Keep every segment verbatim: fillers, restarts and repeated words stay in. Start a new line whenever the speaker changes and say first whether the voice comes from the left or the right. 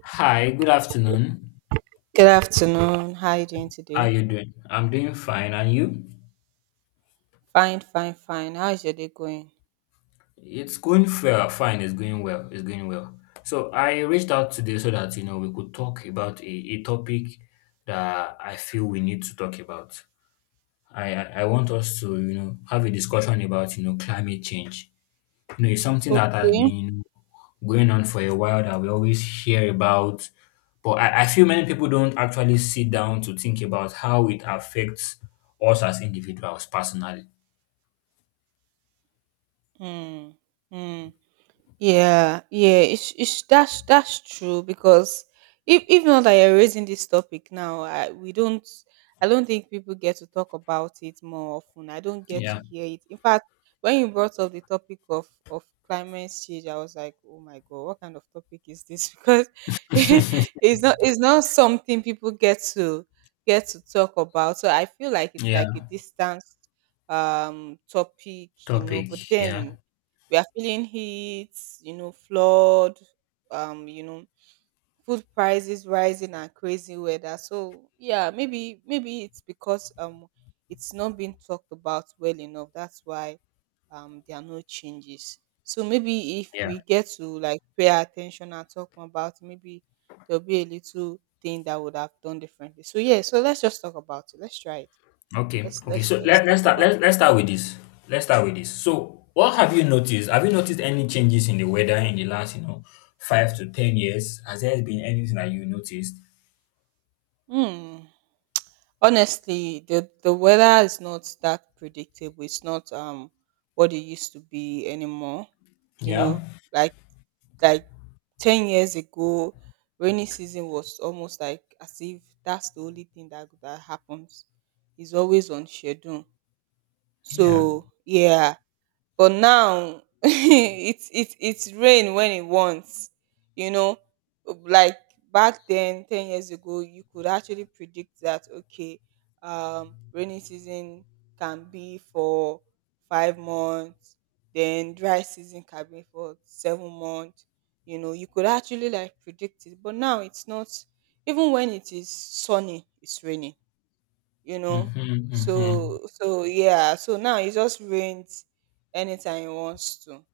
left: Hi, good afternoon.
right: Good afternoon. How are you doing
left: How
right: today?
left: you doing? I'm doing fine, and you?
right: Fine, fine, fine. How is your day going?
left: It's going well. Fine. It's going well. It's going well. So I reached out today so that you know we could talk about a, a topic that I feel we need to talk about. I, I I want us to you know have a discussion about you know climate change. You know, it's something that has
right: Okay.
left: been going on for a while that we always hear about, but I, I feel many people don't actually sit down to think about how it affects us as individuals personally.
right: Hmm. Hmm. Yeah, yeah, it's, it's that's that's true because if if not that you're raising this topic now, I, we don't. I don't think people get to talk about it more often. I don't get to
left: Yeah,
right: hear it. In fact, when you brought up the topic of of climate change, I was like, oh my god, what kind of topic is this? Because it's not it's not something people get to get to talk about. So I feel like it's like a
left: yeah,
right: distant um topic, you know. But
left: topic. Yeah,
right: then we are feeling heat, you know, flood, um, you know, food prices rising and crazy weather. So yeah, maybe maybe it's because um it's not being talked about well enough. That's why um there are no changes. So maybe if
left: yeah.
right: we get to like pay attention and talk more about it, maybe there'll be a little thing that would have done differently. So yeah, so let's just talk about it. Let's try it.
left: Okay,
right: Let's
left: okay.
right: let's
left: So
right: let's
left: let,
right: talk
left: let's start.
right: about. it.
left: Let's let's start with this. Let's start with this. So, what have you noticed? Have you noticed any changes in the weather in the last, you know, five to ten years? Has there been anything that you noticed?
right: Hmm. Honestly, the the weather is not that predictable. It's not um what it used to be anymore, you
left: Yeah,
right: know, like like 10 years ago. Rainy season was almost like as if that's the only thing that that happens. It's always on schedule,
left: yeah.
right: so yeah. But now it's it's it's rain when it wants, you know, like back then 10 years ago you could actually predict that. Okay, um rainy season can be for five months, then dry season can be for seven months. You know, you could actually like predict it, but now it's not. Even when it is sunny it's raining, you know.
left: Mm-hmm, mm-hmm.
right: So so yeah, so now he just rents anytime he wants to.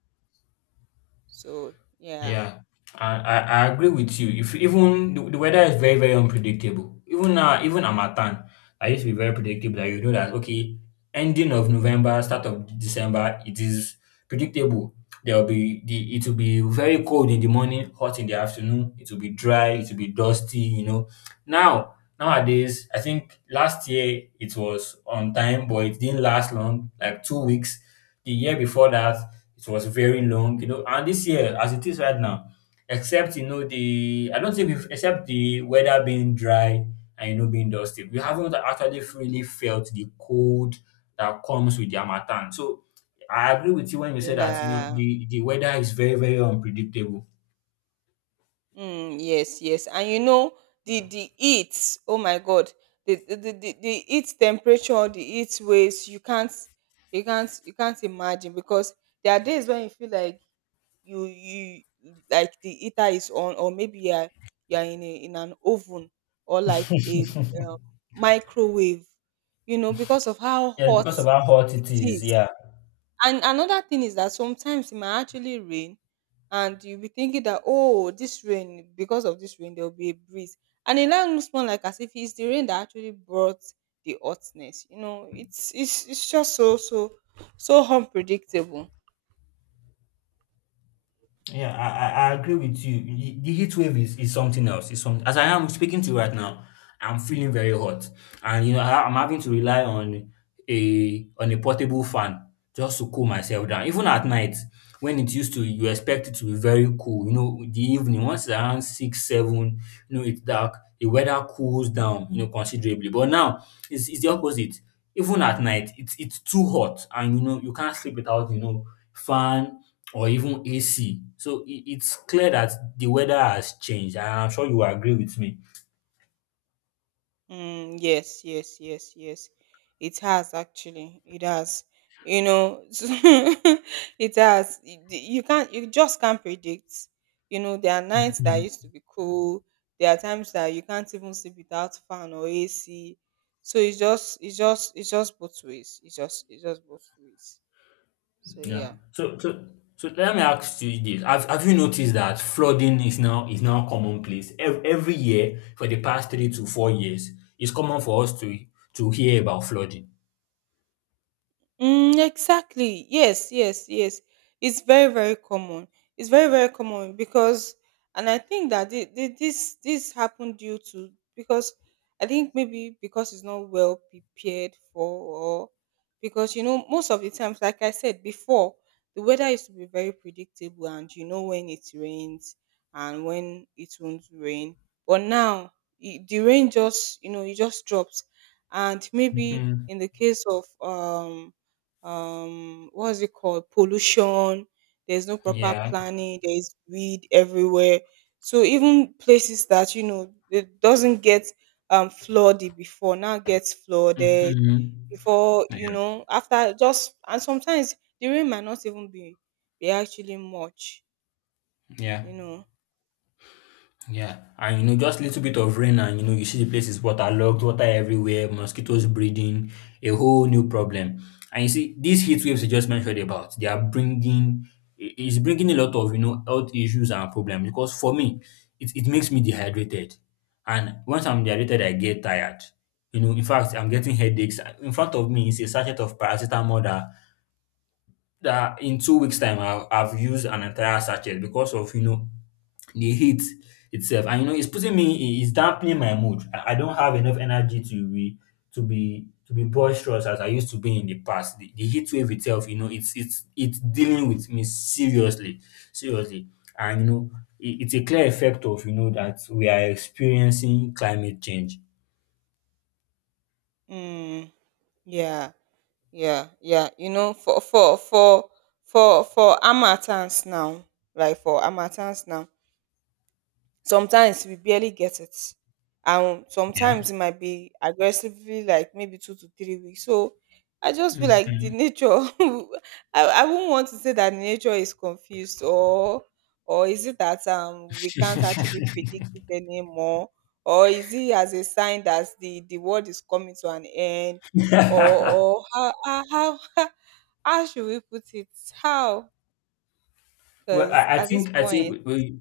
right: So yeah.
left: Yeah, I, I, I agree with you. If even the, the weather is very very unpredictable. Even now, even Amatan, I used to be very predictable. That you know that okay, ending of November, start of December, it is predictable. There will be the it will be very cold in the morning, hot in the afternoon. It will be dry. It will be dusty. You know. Now nowadays, I think last year it was on time, but it didn't last long, like two weeks. The year before that it was very long, you know. And this year, as it is right now, except you know the I don't think we've except the weather being dry and you know being dusty, we haven't actually really felt the cold that comes with the harmattan. So I agree with you when you say that you know
right: Yeah. Uh,
left: the the weather is very very unpredictable.
right: mm, yes, yes. And you know the the heat, oh my god, the the, the, the the heat temperature, the heat waves, you can't, you can't you can't imagine. Because there are days when you feel like you you like the heater is on, or maybe you are, you are in a, in an oven, or like a um, microwave, you know, because of how
left: Yeah,
right: hot
left: because of how hot
right: it
left: it is.
right: is.
left: Yeah.
right: And another thing is that sometimes it might actually rain and you'll be thinking that, oh, this rain, because of this rain there'll be a breeze. And it now looks more like as if it's the rain that actually brought the hotness, you know. It's it's it's just so, so, so unpredictable.
left: Yeah, I, I I agree with you. The the heat wave is, is something else. It's some, as I am speaking to you right now, I'm feeling very hot, and you know I, I'm having to rely on a on a portable fan just to cool myself down. Even at night, when it used to, you expect it to be very cool. You know, the evening once it's around six, seven, you know it's dark. The weather cools down, you know, considerably. But now it's it's the opposite. Even at night, it's it's too hot, and you know you can't sleep without you know fan or even A C. So it, it's clear that the weather has changed, and I'm sure you agree with me.
right: Mm, yes, yes, yes, yes. It has actually. It has. You know, it has. Y- y- You can't. You just can't predict. You know, there are nights that
left: Mhm.
right: used to be cool. There are times that you can't even sleep without fan or A C. So it's just, it's just, it's just both ways. It's just, it's just both ways. So
left: Yeah.
right: yeah.
left: So so so let me ask you this: Have Have you noticed that flooding is now is now commonplace every, every year for the past three to four years? It's common for us to to hear about flooding.
right: Mm, exactly. Yes, yes, yes. It's very, very common. It's very, very common because, and I think that thi- thi- this this happened due to, because I think maybe because it's not well prepared for. Or because, you know, most of the times, like I said before, the weather used to be very predictable, and you know when it rains and when it won't rain. But now i- the rain just, you know, it just drops. And maybe
left: Hmm.
right: in the case of um um what's it called, pollution, there's no proper
left: Yeah.
right: planning, there is weed everywhere. So even places that you know it doesn't get um flooded before, now gets flooded.
left: Hmm.
right: Before, you
left: Yeah.
right: know, after just, and sometimes the rain might not even be be actually much,
left: Yeah.
right: you know.
left: Yeah, and you know, just little bit of rain, and you know, you see the place is waterlogged, water everywhere, mosquitoes breeding, a whole new problem. And you see, these heat waves you just mentioned about, they are bringing, i- it's bringing a lot of you know health issues and problems. Because for me, it, it makes me dehydrated, and once I'm dehydrated, I get tired. You know, in fact, I'm getting headaches. In front of me is a sachet of paracetamol that that in two weeks time I've, I've used an entire sachet because of you know the heat itself and you know it's putting me it's dampening my mood I, I don't have enough energy to be to be to be boisterous as I used to be in the past the, the heat wave itself you know it's it's it's dealing with me seriously seriously and you know it, it's a clear effect of you know that we are experiencing climate change.
right: Mm, yeah, yeah, yeah. You know, for for for for for harmattan now, like for harmattan now, sometimes we barely get it. And sometimes
left: Yeah.
right: it might be aggressively like maybe two to three weeks. So I just feel like the
left: Mhm.
right: nature, I, I wouldn't want to say that nature is confused, or or is it that um we can't actually predict it anymore? Or is it as a sign that the, the world is coming to an end? Or or how how how, how should we put it? How?
left: well,
right: Because
left: I, I
right: at this
left: think I
right: point,
left: think we,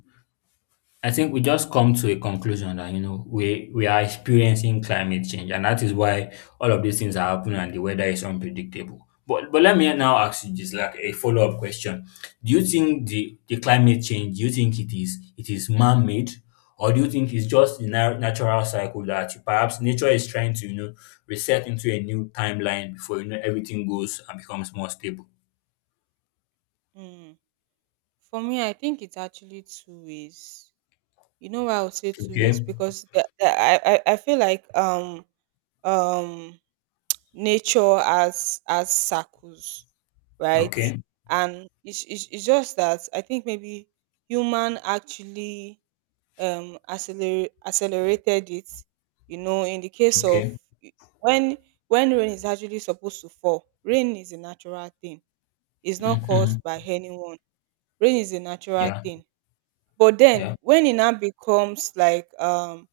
left: I think we just come to a conclusion that you know we we are experiencing climate change, and that is why all of these things are happening and the weather is unpredictable. But but let me now ask you this, like a follow up question: Do you think the the climate change? Do you think it is it is man made, or do you think it's just the na- natural cycle that perhaps nature is trying to you know reset into a new timeline before you know everything goes and becomes more stable?
right: mm. For me, I think it's actually two ways. You know why I'll say two ways?
left: Okay,
right: Because the, the, I, I I feel like um um nature as as circles, right?
left: okay,
right: And it's, it's, it's just that I think maybe human actually um acceler- accelerated it. You know, in the case of
left: okay.
right: when when rain is actually supposed to fall, rain is a natural thing. It's not
left: Hmm.
right: caused by anyone. Rain is a natural
left: Yeah,
right: thing. But
left: yeah.
right: then when it now becomes like um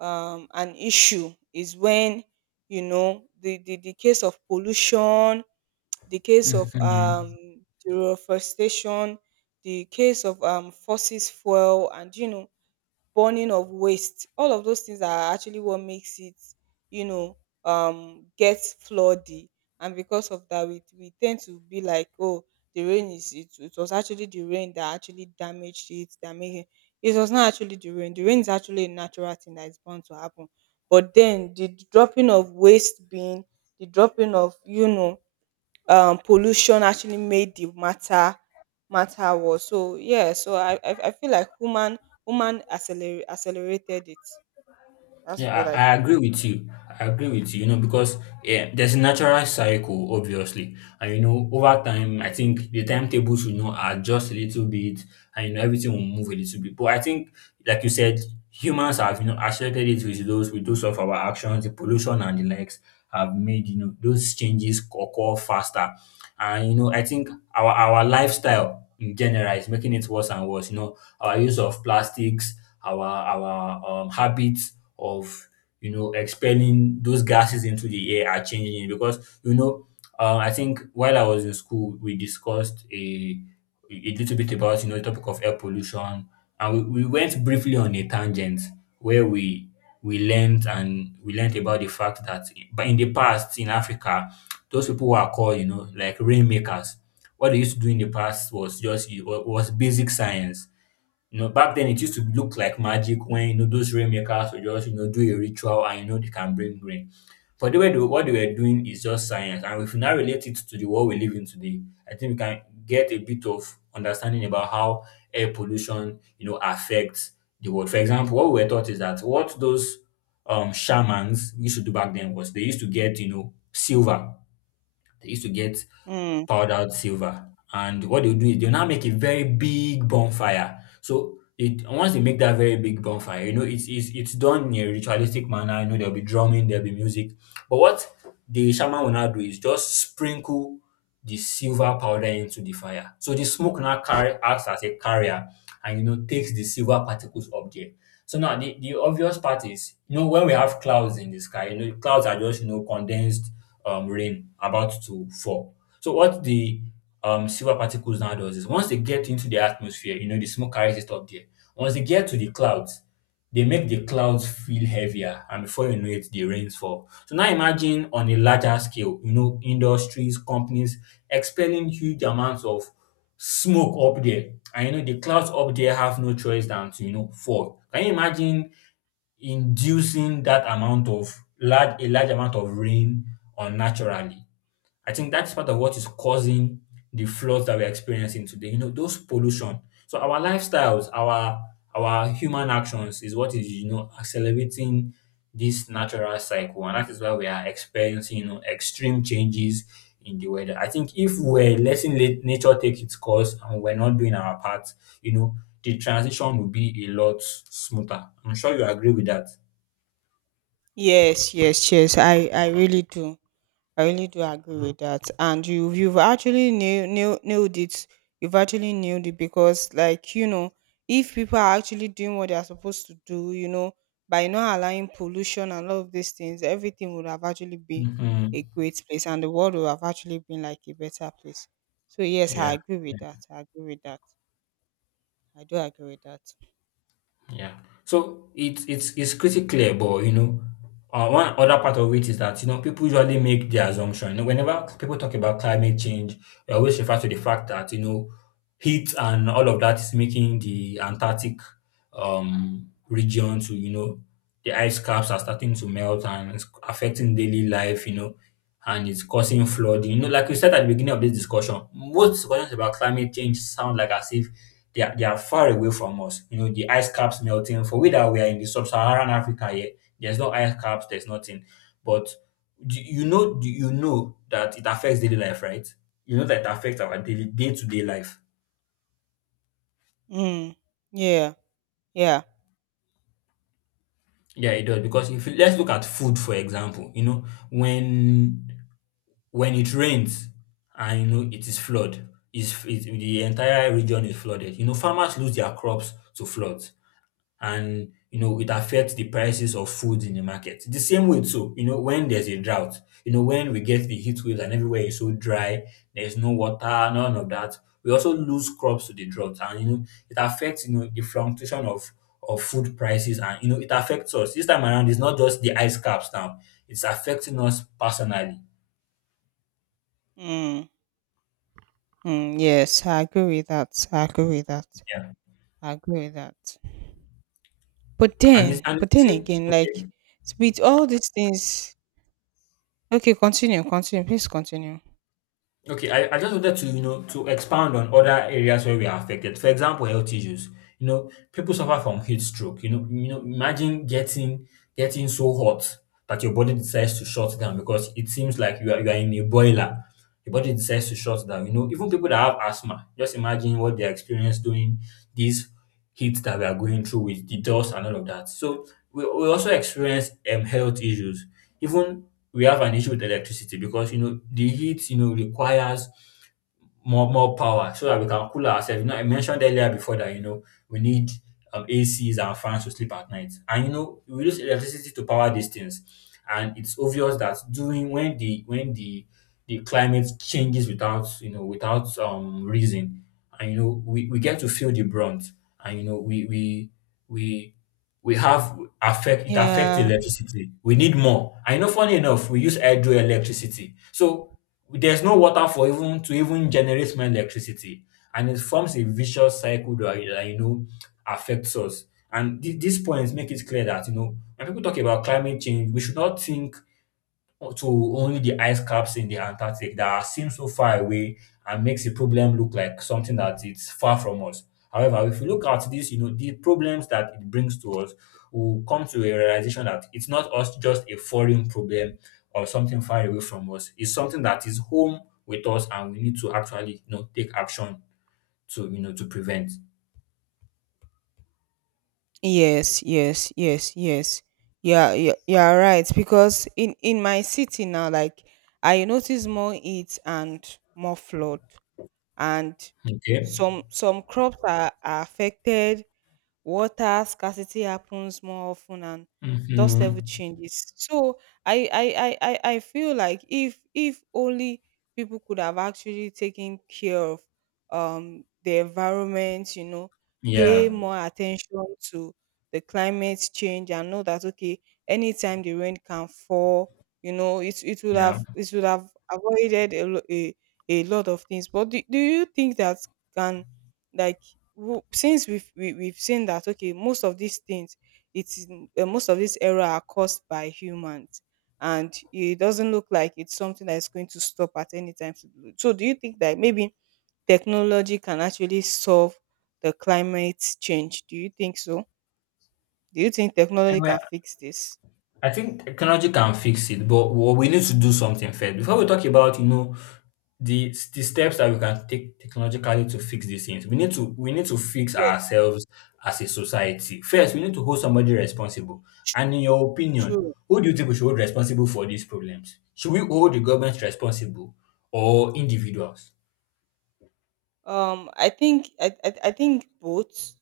right: um an issue is when, you know, the the, the case of pollution, the case of um
left: Mhm.
right: deforestation, the case of um fossil fuel, and you know burning of waste. All of those things are actually what makes it, you know, um, get floody. And because of that, we, we tend to be like, oh, the rain is, it, it was actually the rain that actually damaged it, that made it. It was not actually the rain. The rain is actually a natural thing that is bound to happen. But then the dropping of waste bin, the dropping of, you know, um pollution actually made the matter matter worse. So yeah, so I I, I feel like human human accelerate, accelerated it. That's what
left: Yeah,
right: I
left: I, I
right: feel.
left: agree with you. I agree with you, you know, because yeah, there's a natural cycle, obviously. And, you know, over time, I think the timetable should not adjust a little bit and, you know, everything will move a little bit. But I think, like you said, humans have, you know, accelerated it with those, with those of our actions, the pollution and the likes have made, you know, those changes occur faster. And, you know, I think our, our lifestyle in general is making it worse and worse. You know, our use of plastics, our, our um, habits, of you know expelling those gases into the air are changing it because you know uh, I think while I was in school we discussed a a little bit about you know the topic of air pollution and we, we went briefly on a tangent where we we learned and we learned about the fact that but in the past in Africa those people were called you know like rainmakers what they used to do in the past was just was basic science. You know, back then it used to look like magic when you know those rainmakers would just you know do a ritual and you know they can bring rain. But the way they, what they were doing is just science, and if you now relate it to the world we live in today, I think we can get a bit of understanding about how air pollution you know affects the world. For example, what we were taught is that what those um shamans used to do back then was they used to get you know silver they used to get
right: Mm.
left: powdered silver. And what they'll do is they'll now make a very big bonfire. So it once they make that very big bonfire, you know, it's it's it's done in a ritualistic manner. You know, there'll be drumming, there'll be music. But what the shaman will now do is just sprinkle the silver powder into the fire. So the smoke now carry acts as a carrier and you know takes the silver particles up there. So now the, the obvious part is, you know, when we have clouds in the sky, you know, clouds are just, you know, condensed um, rain about to fall. So what the um, silver particles now does is once they get into the atmosphere, you know, the smoke carries it up there. Once they get to the clouds, they make the clouds feel heavier and before you know it, the rains fall. So now imagine on a larger scale, you know, industries, companies expelling huge amounts of smoke up there. And you know, the clouds up there have no choice than to, you know, fall. Can you imagine inducing that amount of large a large amount of rain unnaturally? I think that's part of what is causing the flaws that we're experiencing today. You know, those pollution. So our lifestyles, our our human actions is what is, you know, accelerating this natural cycle. And that is why we are experiencing, you know, extreme changes in the weather. I think if we're letting let nature take its course and we're not doing our part, you know, the transition will be a lot smoother. I'm sure you agree with that.
right: Yes, yes, yes. I I really do. I really do agree with that. And you, you've actually nail, nail, nailed it. You've actually nailed it because, like, you know, if people are actually doing what they are supposed to do, you know, by not allowing pollution and all of these things, everything would have actually been a
left: Hmm.
right: great place, and the world would have actually been like a better place. So yes, I
left: Yeah.
right: agree with that. I agree with that. I do agree with that.
left: Yeah. So it's it's it's pretty clear, but you know, uh, one other part of it is that you know people usually make the assumption. You know, whenever people talk about climate change, they always refer to the fact that you know heat and all of that is making the Antarctic um region to you know the ice caps are starting to melt and it's affecting daily life. You know, and it's causing flooding. You know, like we said at the beginning of this discussion, most discussions about climate change sound like as if they are, they are far away from us. You know, the ice caps melting. For we that we are in the sub-Saharan Africa here, there's no ice caps, there's nothing. But do you know, do you know that it affects daily life, right? You know that it affects our daily day-to-day life.
right: Mm. Yeah. Yeah.
left: Yeah, it does. Because if you, let's look at food, for example. You know, when when it rains and you know it is flood, is it, the entire region is flooded. You know, farmers lose their crops to floods. and you know it affects the prices of food in the market. The same way too, you know, when there's a drought, you know, when we get the heat waves and everywhere is so dry, there's no water, none of that. We also lose crops to the drought, and you know, it affects you know the fluctuation of of food prices, and you know, it affects us. This time around, it's not just the ice caps now; it's affecting us personally.
right: Mm. Mm. Yes, I agree with that. I agree with that.
left: Yeah,
right: I agree with that. But
left: and it's
right: then
left: and
right: but
left: it's
right: then
left: same.
right: again, like,
left: Okay,
right: with all these things, okay, continue, continue. Please continue.
left: okay, I, I just wanted to, you know, to expand on other areas where we are affected. For example, health issues. You know, people suffer from heat stroke. You know, you know, imagine getting getting so hot that your body decides to shut down because it seems like you are you are in a boiler. Your body decides to shut down. You know, even people that have asthma, just imagine what they experience during these heat that we are going through with the dust and all of that. So we, we also experience um, health issues. Even we have an issue with electricity because you know the heat you know requires more more power so that we can cool ourselves. You know, I mentioned earlier before that you know we need um, A Cs and fans to sleep at night, and you know we use electricity to power these things, and it's obvious that doing when the when the the climate changes without you know without um reason, and you know we, we get to feel the brunt, and you know we we we we have affect it affects
right: Yeah.
left: electricity. We need more. I know funny enough, we use hydroelectricity. So there's no water for even to even generate more electricity and it forms a vicious cycle that, that you know affects us and th- these points make it clear that you know when people talk about climate change we should not think or to only the ice caps in the Antarctic that seem so far away and makes the problem look like something that it's far from us. However, if we look at this, you know, the problems that it brings to us, we'll come to a realization that it's not us just a foreign problem or something far away from us. It's something that is home with us and we need to actually, you know, take action to, you know, to prevent.
right: Yes, yes, yes, yes. Yeah, yeah, you're right. Because in in my city now, like, I notice more heat and more flood, and
left: Okay.
right: some some crops are, are affected. Water scarcity happens more often, and dust level
left: Hmm.
right: changes. So i i i i I feel like if if only people could have actually taken care of um the environment, you know, pay
left: Yeah.
right: more attention to the climate change, and know that okay, anytime the rain can fall, you know, it it would
left: Yeah.
right: have, it would have avoided a, lo- a, a lot of things. But do, do you think that can, like, w- since we've we, we've seen that okay, most of these things, it's, uh, most of this error are caused by humans, and it doesn't look like it's something that is going to stop at any time soon. So do you think that maybe technology can actually solve the climate change? Do you think so? Do you think technology
left: Anyway.
right: can fix this?
left: I think technology can fix it, but what we need to do something first. Before we talk about, you know, the the steps that we can take technologically to fix these things, we need to we need to fix
right: Yes.
left: ourselves as a society. First, we need to hold somebody responsible. And
right: True,
left: in your opinion,
right: true.
left: who do you think we should hold responsible for these problems? Should we hold the government responsible or individuals?
right: um I think, i i, I think both.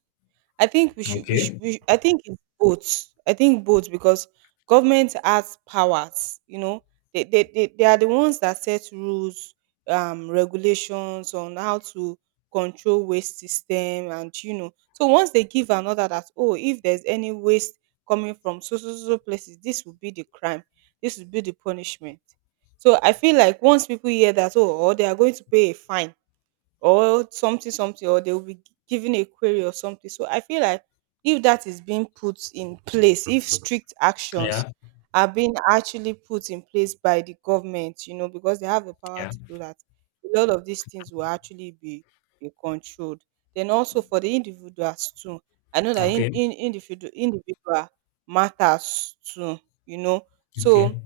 right: I think we should, we should,
left: Okay.
right: we should, I think it's both. I think both because government has powers, you know, they, they, they, they are the ones that set rules, um, regulations on how to control waste system. And, you know, so once they give another that, oh, if there's any waste coming from so, so, so so places, this will be the crime. This will be the punishment. So I feel like once people hear that, oh, or they are going to pay a fine or something something, or they will be given a query or something. So I feel like if that is being put in place, if strict actions
left: Yeah.
right: are being actually put in place by the government, you know, because they have the power
left: Yeah.
right: to do that, a lot of these things will actually be be controlled. Then also for the individuals too, I know that in,
left: Okay.
right: in individual individual matters too, you know. So
left: Okay.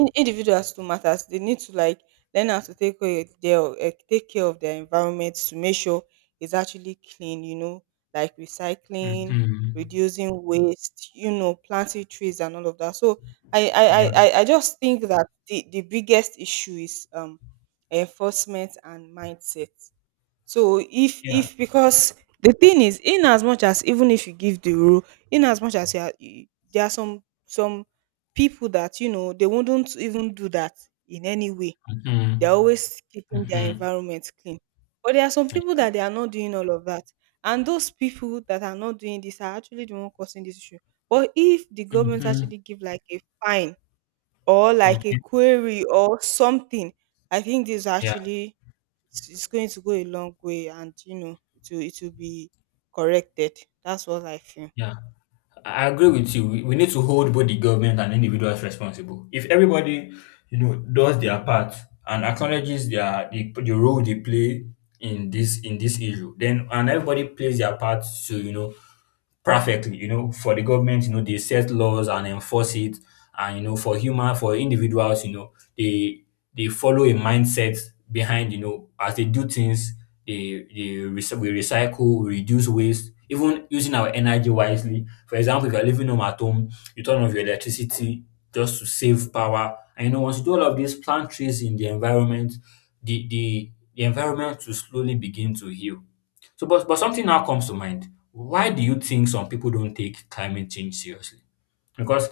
right: in individuals too matters, they need to like learn how to take care of their eh, take care of their environment, to make sure it's actually clean, you know, like recycling,
left: Mm-hmm.
right: reducing waste, you know, planting trees and all of that. So i i
left: Yeah.
right: i, I I just think that the, the biggest issue is um enforcement and mindset. So if
left: Yeah.
right: if because the thing is, in as much as even if you give the rule, in as much as you are, you- there are some some people that, you know, they wouldn't even do that in any way.
left: Mm-hmm.
right: They're always keeping their
left: Mm-hmm.
right: environment clean. But there are some people
left: Yeah.
right: that they are not doing all of that, and those people that are not doing this are actually the one causing this issue. But if the government
left: Mm-hmm.
right: actually give like a fine or like a
left: Okay.
right: query or something, I think this
left: Yeah.
right: actually it's it's going to go a long way, and you know it will it will be corrected. That's what I feel.
left: Yeah, I I agree with you. We we need to hold both the government and individuals responsible. If everybody, you know, does their part and acknowledges their the, the role they play in this in this issue, then and everybody plays their part to you know perfectly. You know, for the government, you know, they set laws and enforce it, and you know, for human for individuals, you know, they they follow a mindset behind. You know, as they do things, they they rec- we recycle, we reduce waste, even using our energy wisely for example, if you're living home at home, you turn off your electricity just to save power. And you know, once you do all of this, plant trees in the environment, the the, the environment will slowly begin to heal. So but but something now comes to mind. Why do you think some people don't take climate change seriously? Because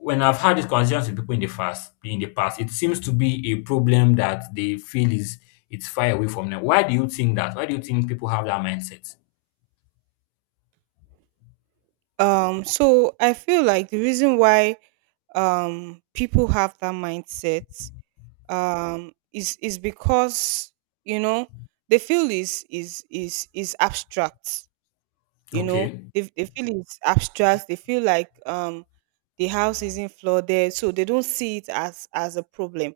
left: when I've had these conversations with people in the past, in the past, it seems to be a problem that they feel is it's far away from them. Why do you think that? Why do you think people have that mindset?
right: Um so I feel like the reason why um people have that mindset um is is because you know they feel is is is is abstract. You know,
left: Okay.
right: they, they feel it's abstract. They feel like um the house isn't flooded, so they don't see it as as a problem.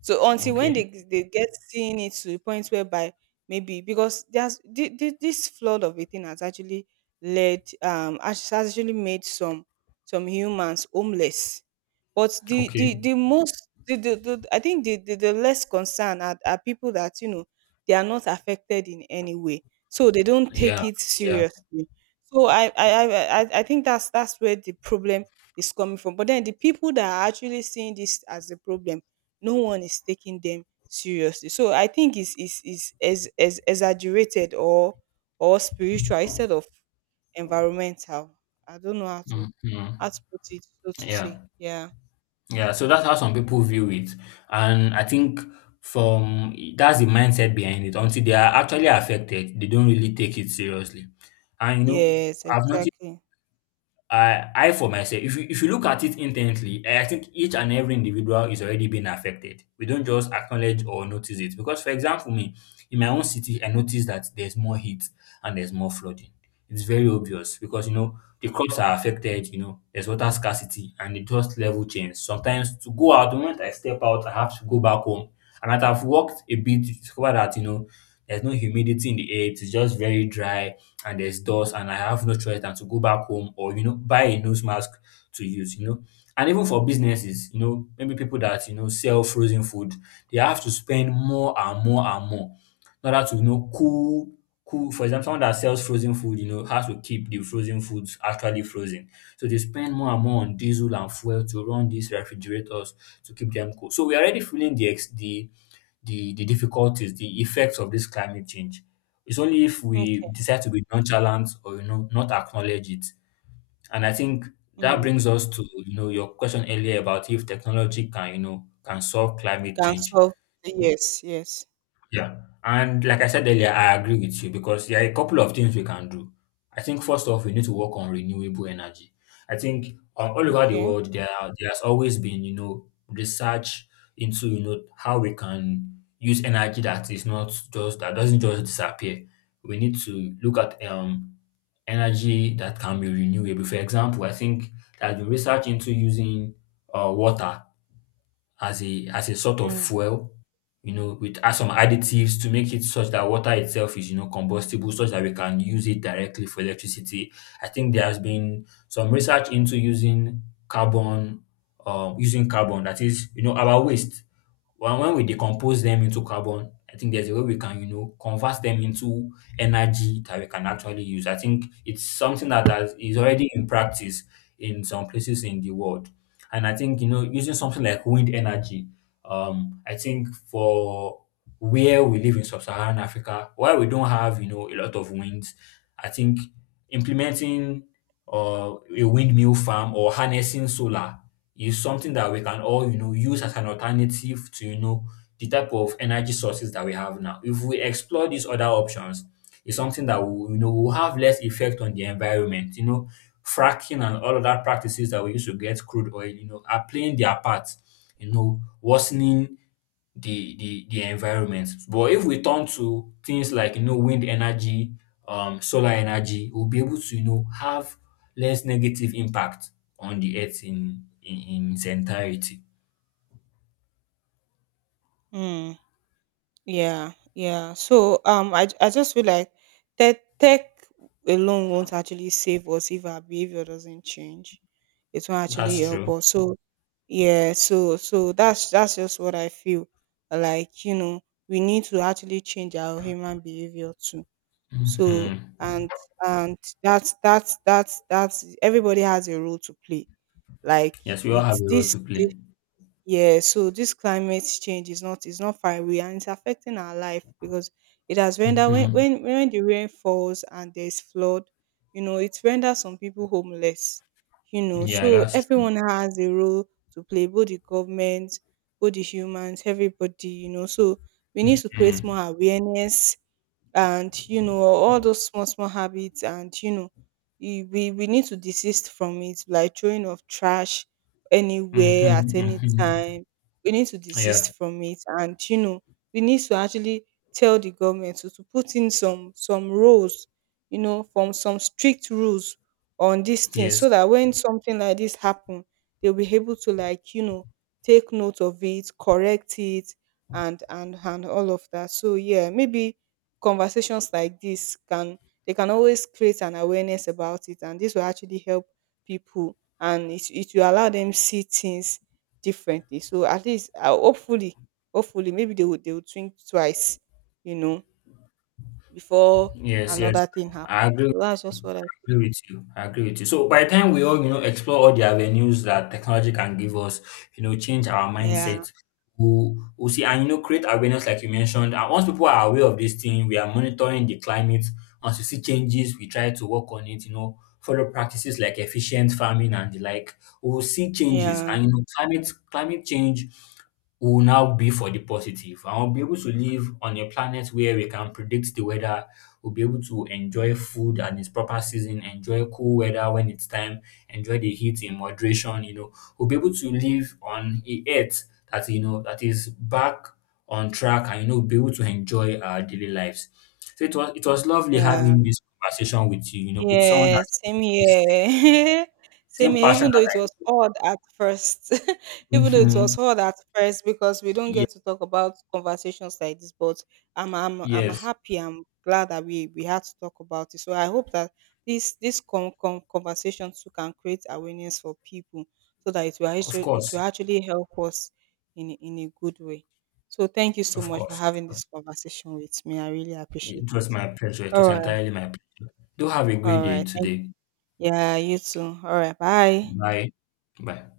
right: So until when
left: Okay.
right: they they get seeing it to the point whereby maybe because there's thi- thi- this flood of a thing has actually led um has actually made some some humans homeless. But the the
left: Okay.
right: the most the, the, the I think the, the, the less concerned are, are people that you know they are not affected in any way, so they don't
left: Yeah.
right: take it
left: Yeah.
right: seriously. So I I I, I I think that's that's where the problem is coming from. But then the people that are actually seeing this as a problem, no one is taking them seriously. So I think it's is is is is exaggerated or or spiritual instead of environmental. I don't know how to
left: Mhm.
right: how to put it, so to say.
left: Yeah,
right: Yeah.
left: yeah. So that's how some people view it, and I think from that's the mindset behind it. Until they are actually affected, they don't really take it seriously. And you know,
right: Yes,
left: I've noticed
right: exactly.
left: I I for myself, if you if you look at it intently, I think each and every individual is already being affected. We don't just acknowledge or notice it. Because for example, me, in my own city, I noticed that there's more heat and there's more flooding. It's very obvious because you know the crops are affected, you know, there's water scarcity and the dust level change. Sometimes to go out, the moment I step out, I have to go back home. And as I've walked a bit, you discover that, you know, there's no humidity in the air, it's just very dry and there's dust and I have no choice than to go back home or you know buy a nose mask to use, you know. And even for businesses, you know, maybe people that you know sell frozen food, they have to spend more and more and more in order to you know cool cool for example someone that sells frozen food you know has to keep the frozen foods actually frozen so they spend more and more on diesel and fuel to run these refrigerators to keep them cool so we're already feeling the ex- the the the difficulties, the effects of this climate change. It's only if we
right: Okay.
left: decide to be nonchalant or you know not acknowledge it. And I think that
right: Mm.
left: brings us to you know your question earlier about if technology can you know can solve climate
right: Can
left: change.
right: solve, yes, yes.
left: Yeah. And like I said earlier, I agree with you because there are a couple of things we can do. I think first off, we need to work on renewable energy. I think um, all over the
right: Okay.
left: world there are- there has always been you know research into you know how we can use energy that is not just that doesn't just disappear. We need to look at um energy that can be renewable. For example, I think there's been research into using uh, water as a as a sort of
right: Mm.
left: fuel, you know, with add some additives to make it such that water itself is, you know, combustible, such that we can use it directly for electricity. I think there has been some research into using carbon, um, using carbon, that is, you know, our waste when, when we decompose them into carbon, I think there's a way we can, you know, convert them into energy that we can actually use. I think it's something that has, is already in practice in some places in the world. And I think, you know, using something like wind energy, um, I think for where we live in sub-Saharan Africa, why we don't have, you know, a lot of winds, I think implementing uh, a windmill farm or harnessing solar is something that we can all you know use as an alternative to you know the type of energy sources that we have now. If we explore these other options, it's something that will you know will have less effect on the environment. You know, fracking and all of that practices that we used to get crude oil, you know, are playing their part, you know, worsening the the the environment. But if we turn to things like you know wind energy, um, solar energy, we'll be able to you know have less negative impact on the earth in in, in its entirety.
right: Mm. Yeah, yeah. So um I I just feel like tech tech alone won't actually save us if our behavior doesn't change. It won't actually
left: That's
right: help
left: true.
right: us. So yeah, so so that's that's just what I feel. Like, you know, we need to actually change our human behavior too. So
left: Mhm.
right: and and that's that's that's that's everybody has a role to play. Like
left: Yes, we all have
right: it's
left: a role
right: this
left: to play.
right: this- yeah, so this climate change is not is not far away, and it's affecting our life because it has rendered, when
left: Hmm.
right: when when the rain falls and there's flood, you know, it renders some people homeless. You know,
left: Yeah,
right: so
left: that's true.
right: everyone has a role to play, both the government, both the humans, everybody, you know. So we need to create
left: Hmm.
right: more awareness, and you know all those small small habits, and you know e- we we need to desist from it, like throwing of trash
left: Hmm.
right: anywhere at any
left: Hmm.
right: time. We need to desist
left: Yeah.
right: from it, and you know we need to actually tell the government to, to put in some some rules, you know, from some strict rules on this thing,
left: Yes.
right: so that when something like this happen they'll be able to like you know take note of it, correct it, and and and all of that. So yeah, maybe conversations like this can, they can always create an awareness about it, and this will actually help people, and it, it will allow them see things differently. So at least uh, hopefully, hopefully maybe they would they would think twice, you know, before
left: Yes, yes.
right: another thing
left: I
right: happens.
left: agree.
right: So that's just what I
left: I agree with you. I agree with you. So by the time we all, you know, explore all the avenues that technology can give us, you know, change our
right: yeah
left: mindset, we'll, we'll see and you know create awareness like you mentioned. And once people are aware of this thing, we are monitoring the climate. Once we see changes, we try to work on it, you know, follow practices like efficient farming and the like. We'll see changes
right: yeah
left: and you know climate climate change will now be for the positive and we'll be able to live on a planet where we can predict the weather will be able to enjoy food at its proper season, enjoy cool weather when it's time, enjoy the heat in moderation, you know, will be able to live on a earth that you know that is back on track and you know be able to enjoy our daily lives. So it was it was lovely
right: yeah.
left: having this conversation with you, you know, with someone
right: Yeah,
left: that
right: same
left: the same
right: here. Same
left: same
right: here,
left: passion
right: even though it
left: that
right: was odd at first.
left: I.
right: Even though it
left: Mm-hmm.
right: was odd at first, because we don't
left: Yeah,
right: get to talk about conversations like this, but I'm I'm I'm
left: yes.
right: happy. I'm glad that we we had to talk about it. So I hope that this this con con conversation too can create awareness for people, so that it will
left: Of
right: actually it
left: course.
right: will actually help us in a- in a good way. So thank you so
left: Of
right: much for
left: course. Of
right: having
left: course.
right: this conversation with me. I really appreciate
left: It was
right: it.
left: my pleasure. It
right: All
left: was
right: right.
left: entirely my pleasure. Do have a great
right: All
left: day
right: right.
left: today.
right: Yeah, you too. All right, bye.
left: Bye. Bye.